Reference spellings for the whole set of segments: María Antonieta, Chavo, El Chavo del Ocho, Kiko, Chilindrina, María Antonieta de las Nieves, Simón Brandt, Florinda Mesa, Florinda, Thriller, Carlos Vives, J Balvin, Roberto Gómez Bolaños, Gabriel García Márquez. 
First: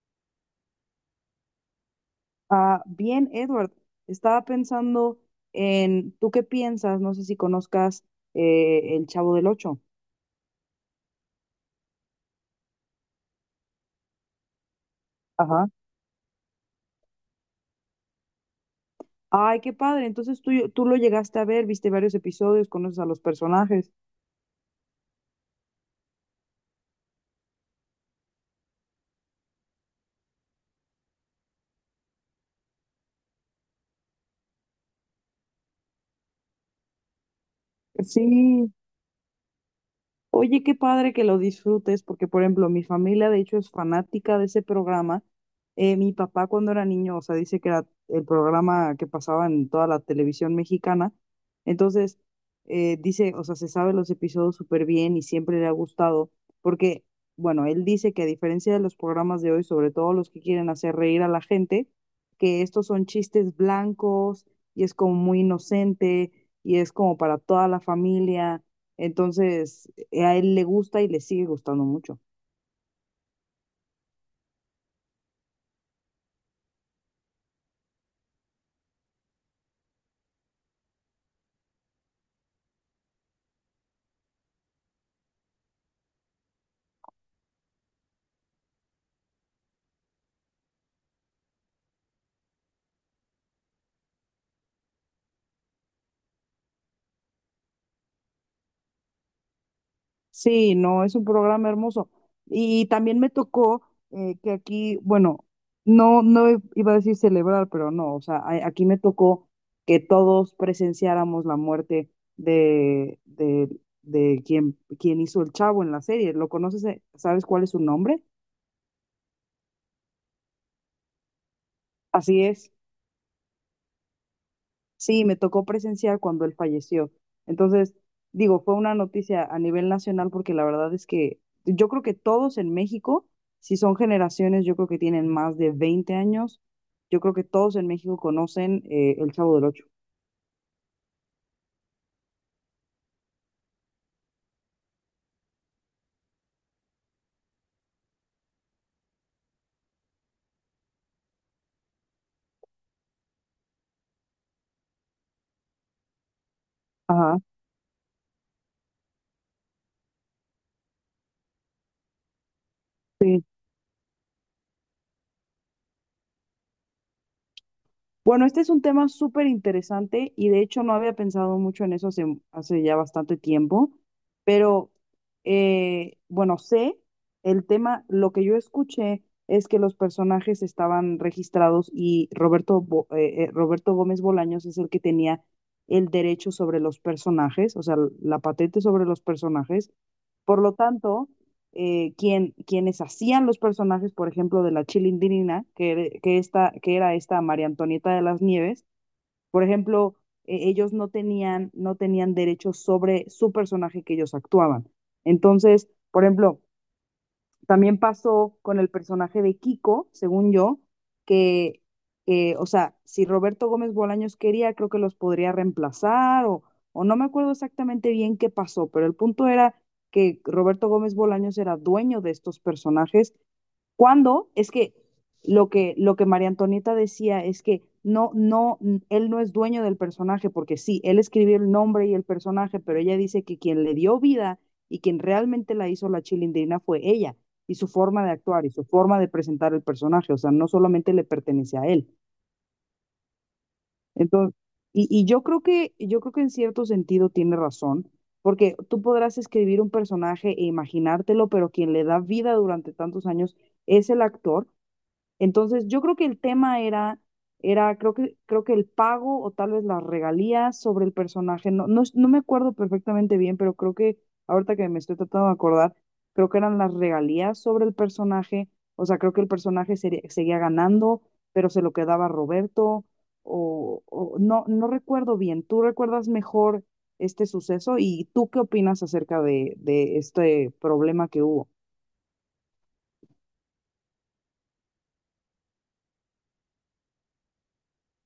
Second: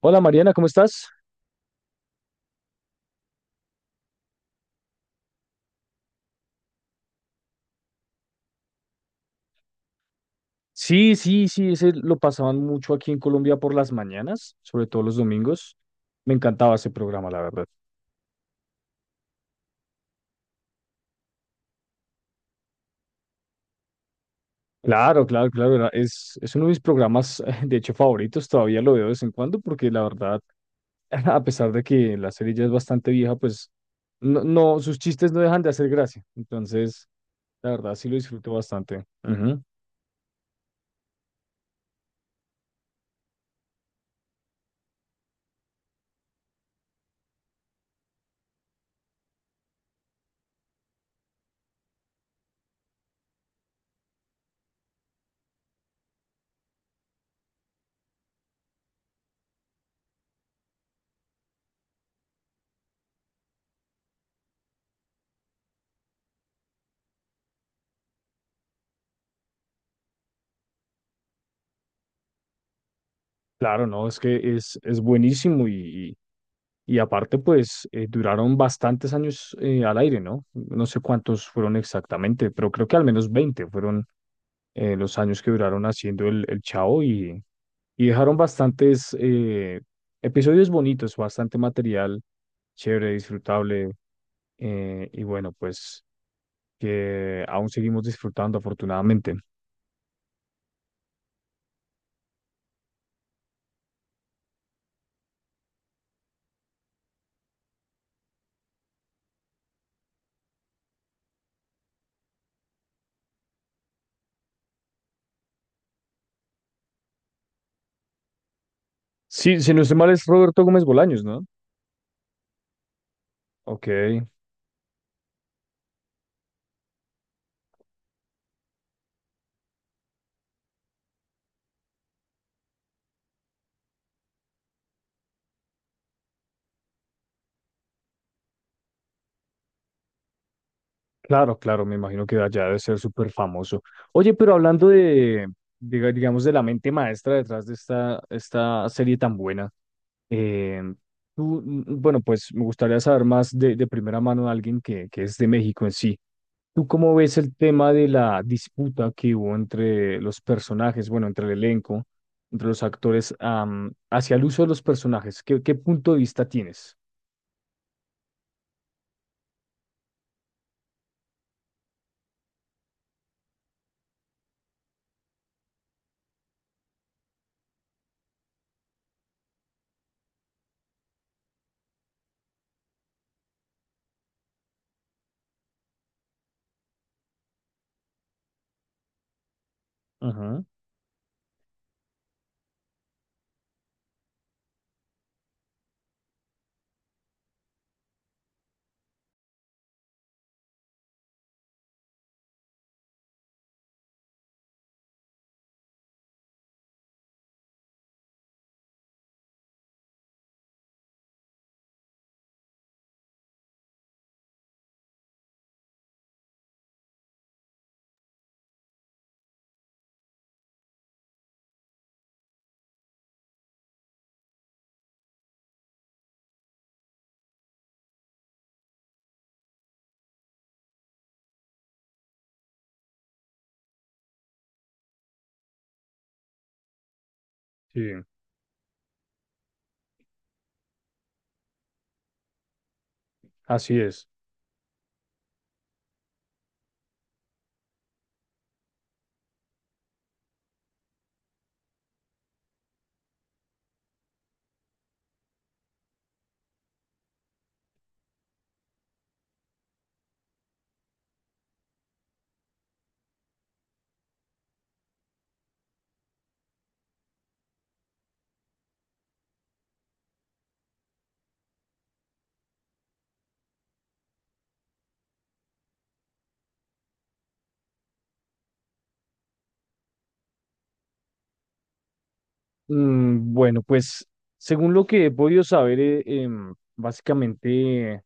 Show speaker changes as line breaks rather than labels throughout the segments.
Hola Mariana, ¿cómo estás?
Ah, bien, Edward, estaba pensando ¿tú qué piensas? No sé si conozcas El Chavo del Ocho.
Sí, sí, sí, ese lo pasaban mucho aquí en Colombia por las mañanas, sobre todo los
Ajá.
domingos. Me encantaba ese programa, la verdad.
Ay, qué padre. Entonces tú lo llegaste a ver, viste varios episodios, conoces a los personajes.
Claro, claro, claro, es uno de mis programas, de hecho, favoritos, todavía lo veo de vez en cuando, porque la verdad, a pesar de que la serie ya es bastante vieja, pues no, no, sus chistes no dejan de hacer gracia. Entonces, la verdad, sí lo disfruto
Sí.
bastante. Ujú.
Oye, qué padre que lo disfrutes, porque por ejemplo, mi familia de hecho es fanática de ese programa. Mi papá cuando era niño, o sea, dice que era el programa que pasaba en toda la televisión mexicana. Entonces, dice, o sea, se sabe los episodios súper bien y siempre le ha gustado, porque, bueno, él dice que a diferencia de los programas de hoy, sobre todo los que quieren hacer reír a la gente, que estos son chistes blancos y es como muy inocente y es como para toda la familia entonces, a él le gusta y le sigue gustando mucho.
Claro, no, es que es buenísimo y aparte, pues duraron bastantes años al aire, ¿no? No sé cuántos fueron exactamente, pero creo que al menos 20 fueron los años que duraron haciendo el Chavo y dejaron bastantes episodios bonitos, bastante material, chévere, disfrutable y bueno, pues que aún seguimos disfrutando afortunadamente.
Sí, no, es un programa hermoso. Y también me tocó que aquí, bueno, no iba a decir celebrar, pero no, o sea, aquí me tocó que todos presenciáramos la muerte de, de, de quien hizo el chavo en la serie. ¿Lo conoces? Sabes cuál es su nombre?
Sí, si no estoy mal es Roberto Gómez Bolaños, ¿no?
Así es.
Ok.
Sí, me tocó presenciar cuando él falleció. Entonces, digo, fue una noticia a nivel nacional porque la verdad es que yo creo que todos en México, si son generaciones, yo creo que tienen más de 20 años, yo creo que todos en México conocen El Chavo del Ocho.
Claro, claro, me imagino que allá debe ser súper famoso. Oye, pero hablando de, digamos, de la mente maestra detrás de esta serie tan buena, eh, tú, bueno, pues me gustaría saber más de primera mano de alguien que es de México en sí. ¿Tú cómo ves
Ajá.
el tema de la disputa que hubo entre los personajes, bueno, entre el elenco, entre los actores, hacia el uso de los personajes? ¿Qué, qué punto de vista tienes?
Bueno, este es un tema súper interesante y de hecho no había pensado mucho en eso hace ya bastante tiempo, pero bueno, sé el tema, lo que yo escuché es que los personajes estaban registrados y Roberto Gómez Bolaños es el que tenía el derecho sobre los personajes, o sea, la patente sobre los personajes. Por
Ajá.
lo tanto, quienes hacían los personajes, por ejemplo, de la Chilindrina, que era esta María Antonieta de las Nieves, por ejemplo, ellos no tenían derechos sobre su personaje que ellos actuaban. Entonces, por ejemplo, también pasó con el personaje de Kiko, según yo, que, o sea, si Roberto Gómez Bolaños quería, creo que los podría reemplazar o no me acuerdo exactamente bien qué pasó, pero el punto era que Roberto Gómez Bolaños era dueño de estos personajes cuando es que lo que María Antonieta decía es que él no es dueño del personaje, porque sí, él escribió el nombre y el personaje, pero ella dice que quien le dio vida y quien realmente la hizo la chilindrina fue ella, y su
Sí,
forma de actuar y su forma de presentar el personaje, o sea, no solamente le pertenece a él.
así es.
Entonces, y yo creo yo creo que en cierto sentido tiene razón, porque tú podrás escribir un personaje e imaginártelo, pero quien le da vida durante tantos años es el actor entonces, yo creo que el tema creo creo que el pago o tal vez las regalías sobre el personaje. No me acuerdo perfectamente bien, pero creo que ahorita que me estoy tratando de acordar, creo que eran las regalías sobre el personaje. O sea, creo que el seguía ganando, pero se lo quedaba Roberto. O no, no recuerdo bien. ¿Tú recuerdas mejor este suceso? ¿Y tú qué opinas acerca de este problema que hubo?
Bueno, pues según lo que he podido saber, básicamente,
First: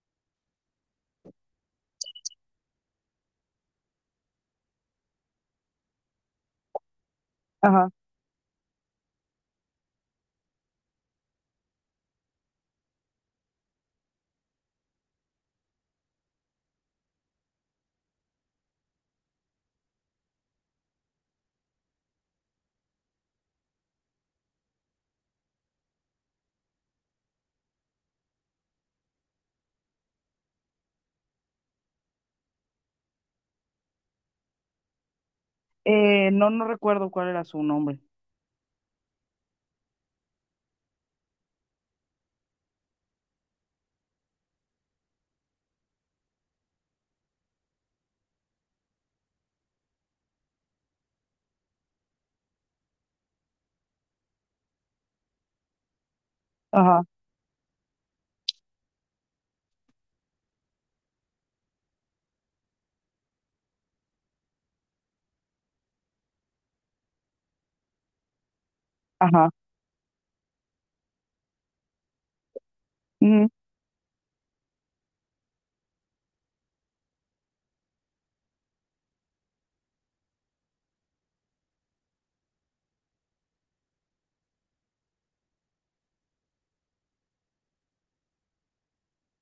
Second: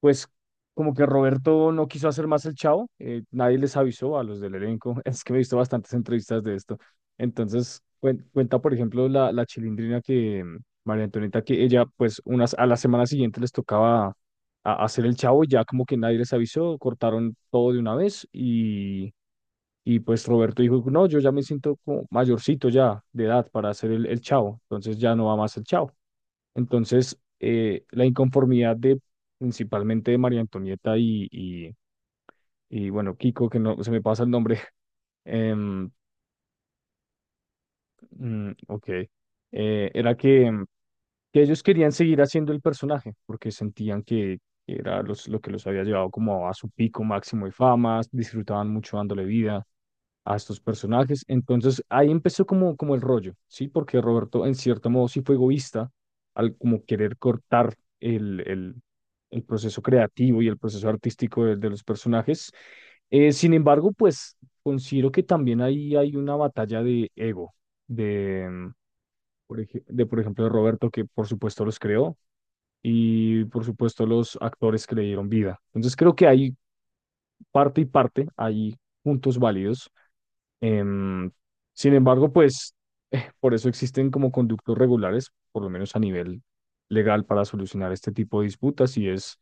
pues como que Roberto no quiso hacer más el Chavo, nadie les avisó a los del elenco. Es que me he visto bastantes entrevistas de esto. Entonces,
Ajá.
cuenta, por ejemplo, la Chilindrina que María Antonieta, que ella, pues unas, a la semana siguiente les tocaba hacer el Chavo, y ya como que nadie les avisó, cortaron todo de una vez y pues Roberto dijo, no, yo ya me siento como mayorcito ya de edad para hacer el chavo, entonces ya no va más el chavo. Entonces, la inconformidad de principalmente de María Antonieta y, bueno, Kiko, que no se me pasa el nombre. em,
No, no recuerdo cuál era su nombre.
ok, era que, que ellos querían seguir haciendo el personaje porque sentían que era los, lo que los había llevado como a su pico máximo de fama, disfrutaban mucho dándole vida a estos personajes. Entonces ahí empezó como, como el rollo, ¿sí? Porque Roberto en cierto modo sí fue egoísta al como
Ajá.
querer cortar el proceso creativo y el proceso artístico de los personajes. Sin embargo, pues considero que también ahí hay una batalla de ego, de,
Ajá,
de por ejemplo de Roberto, que por supuesto los creó. Y
ujú,
por supuesto los actores que le dieron vida. Entonces creo que hay parte y parte, hay puntos válidos. Em, Sin embargo, pues por eso existen como conductos regulares, por lo menos a nivel legal, para solucionar este tipo de disputas y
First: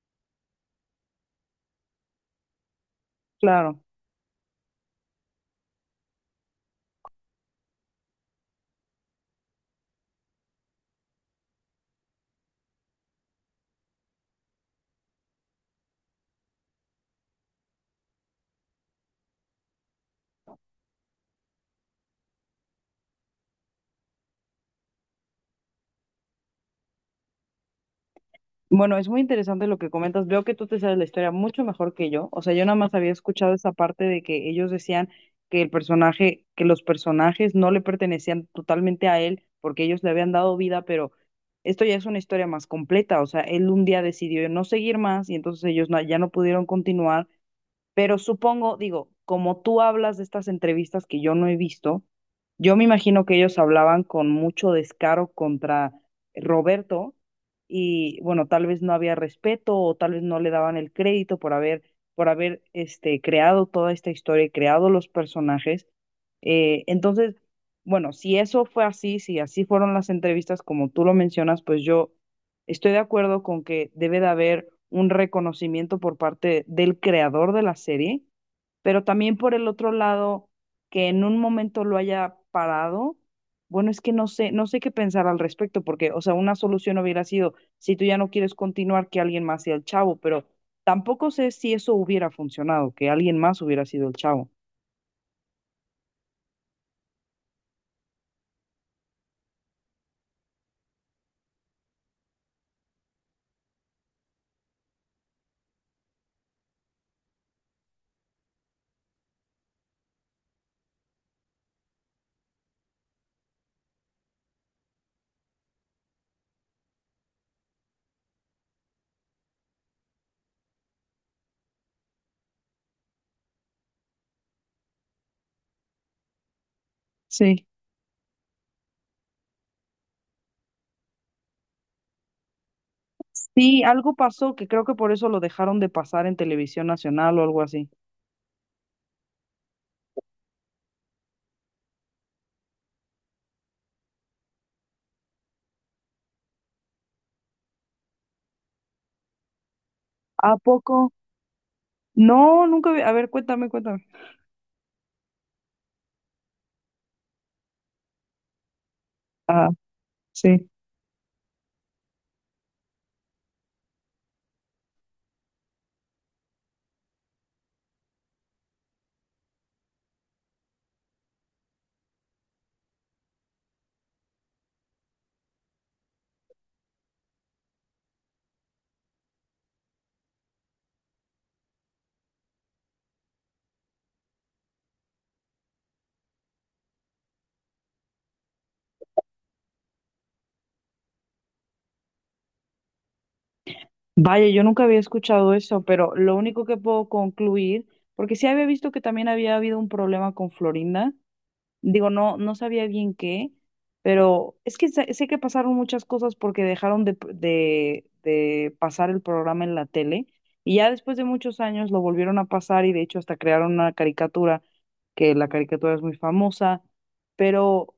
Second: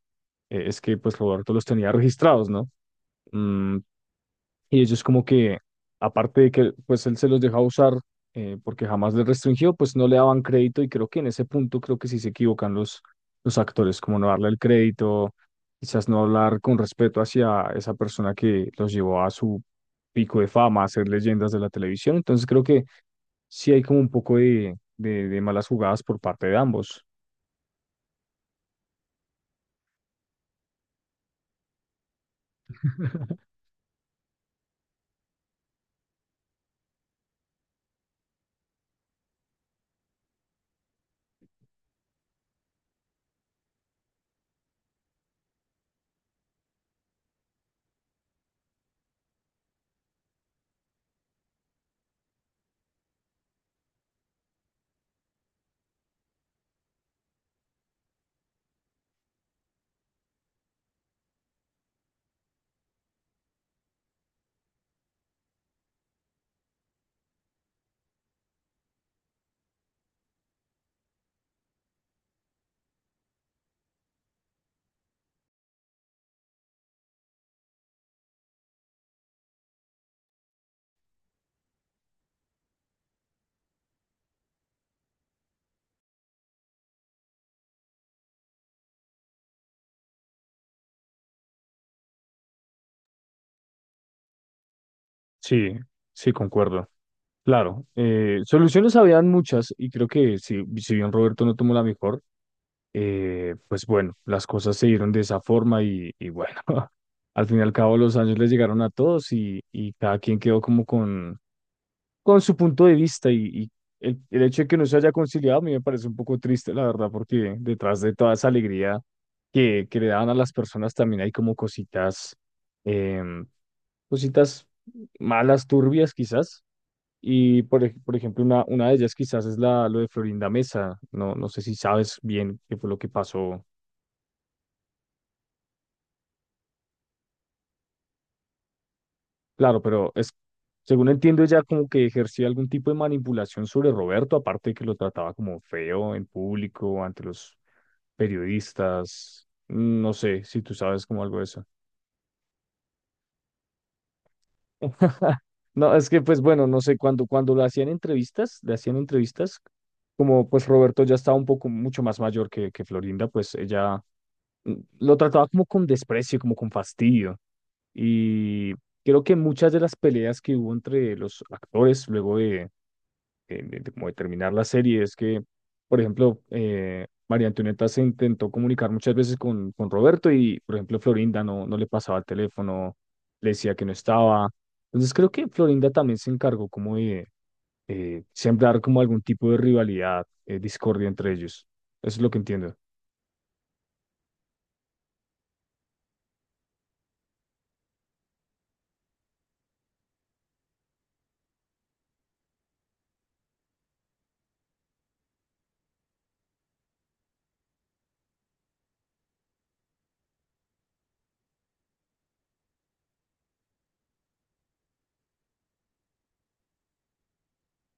es que pues Roberto los tenía registrados, ¿no? Mm,
claro.
y ellos como que, aparte de que pues él se los deja usar porque jamás les restringió, pues no le daban crédito y creo que en ese punto creo que sí se equivocan los actores, como no darle el crédito, quizás no hablar con respeto hacia esa persona que los llevó a su pico de fama, a ser leyendas de la televisión. Entonces creo que sí hay como un poco de malas jugadas por parte de ambos.
Bueno, es muy interesante lo que comentas. Veo que tú te sabes la historia mucho mejor que yo. O sea, yo nada más había escuchado esa parte de que ellos decían que el personaje, que los personajes no le pertenecían totalmente a él porque ellos le habían dado vida, pero esto ya es una historia más completa. O sea, él un día decidió no seguir más y entonces ellos ya no pudieron continuar. Pero supongo, digo, como tú hablas de estas entrevistas que yo no he visto, yo me imagino que ellos hablaban con mucho descaro contra Roberto y bueno, tal vez no había respeto o tal vez no le daban el crédito por por haber este, creado toda esta historia y creado los personajes. Entonces, bueno, si eso fue así, si así fueron las entrevistas como tú lo mencionas, pues yo estoy de acuerdo con que debe de haber un reconocimiento por parte del creador de la serie, pero también por el otro lado, que en un momento lo haya parado, bueno, es que no sé qué pensar al respecto, porque, o sea, una solución hubiera sido, si tú ya no quieres continuar, que alguien más sea el chavo, pero tampoco sé si eso hubiera funcionado, que alguien más hubiera sido el chavo.
Sí, sí, concuerdo. Claro, soluciones habían muchas y creo que si, si bien Roberto no tomó la mejor, pues bueno, las cosas se dieron de esa forma y bueno, al fin y al cabo los años les llegaron a todos y cada quien quedó como con su punto de vista y el hecho de que no se haya conciliado a mí me parece un poco triste, la verdad, porque detrás de toda esa alegría que le daban a las personas también hay como cositas, em, cositas malas, turbias quizás y
Sí.
por, por ejemplo, una de ellas quizás es la, lo de Florinda Mesa. No, no sé si sabes bien qué fue lo que pasó.
Sí, algo pasó que creo que por eso lo dejaron de pasar en televisión nacional o algo así.
Claro, pero es, según entiendo, ella como que ejercía algún tipo de manipulación sobre Roberto, aparte de que lo trataba como feo en público, ante los periodistas. No sé
¿A
si tú
poco?
sabes como algo de eso.
No, nunca vi. A ver, cuéntame.
No, es que pues bueno, no sé, cuando, cuando lo hacían entrevistas, le hacían entrevistas,
Ah,
como pues
sí.
Roberto ya estaba un poco mucho más mayor que Florinda, pues ella lo trataba como con desprecio, como con fastidio. Y creo que muchas de las peleas que hubo entre los actores luego de, de como de terminar la serie es que, por ejemplo, María Antonieta se intentó comunicar muchas veces con Roberto y, por ejemplo, Florinda no, no le pasaba el teléfono, le decía que no estaba. Entonces creo que Florinda también se encargó como de sembrar como algún tipo de rivalidad, discordia entre ellos. Eso es lo que entiendo.
Vaya, yo nunca había escuchado eso, pero lo único que puedo concluir, porque sí había visto que también había habido un problema con Florinda, digo, no sabía bien qué, pero es que sé que pasaron muchas cosas porque dejaron de pasar el programa en la tele y ya después de muchos años lo volvieron a pasar y de hecho hasta crearon una caricatura, que la caricatura es muy famosa, pero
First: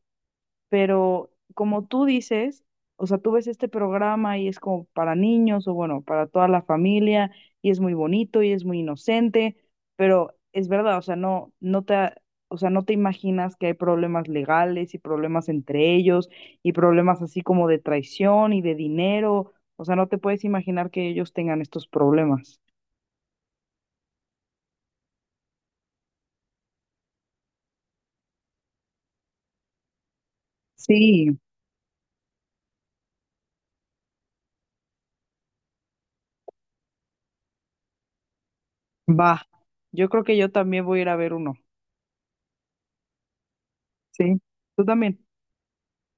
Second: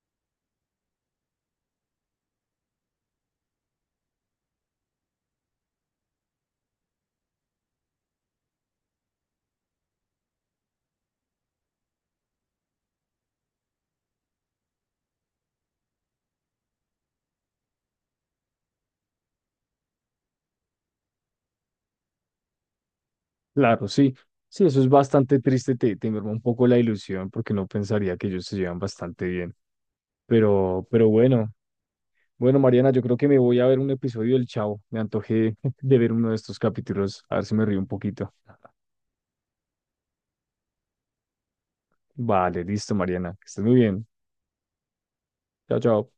pero como tú dices, o sea, tú ves este programa y es como para niños o bueno, para toda la familia y es muy bonito y es muy inocente, pero es verdad, o sea, o sea, no te imaginas que hay problemas legales y problemas entre ellos y problemas así como de traición y de dinero, o sea, no te puedes imaginar que ellos tengan estos problemas.
Claro, sí. Sí, eso es bastante triste, te merma un poco la ilusión porque no pensaría que ellos se llevan bastante bien. Pero
Sí,
bueno, bueno, Mariana, yo creo que me voy a ver un episodio del Chavo. Me antojé de ver uno de estos capítulos, a ver si me río un poquito.
va. Yo creo que yo también voy a ir a ver uno.
Vale, listo, Mariana, que estés muy bien.
Sí, tú también.
Chao, chao.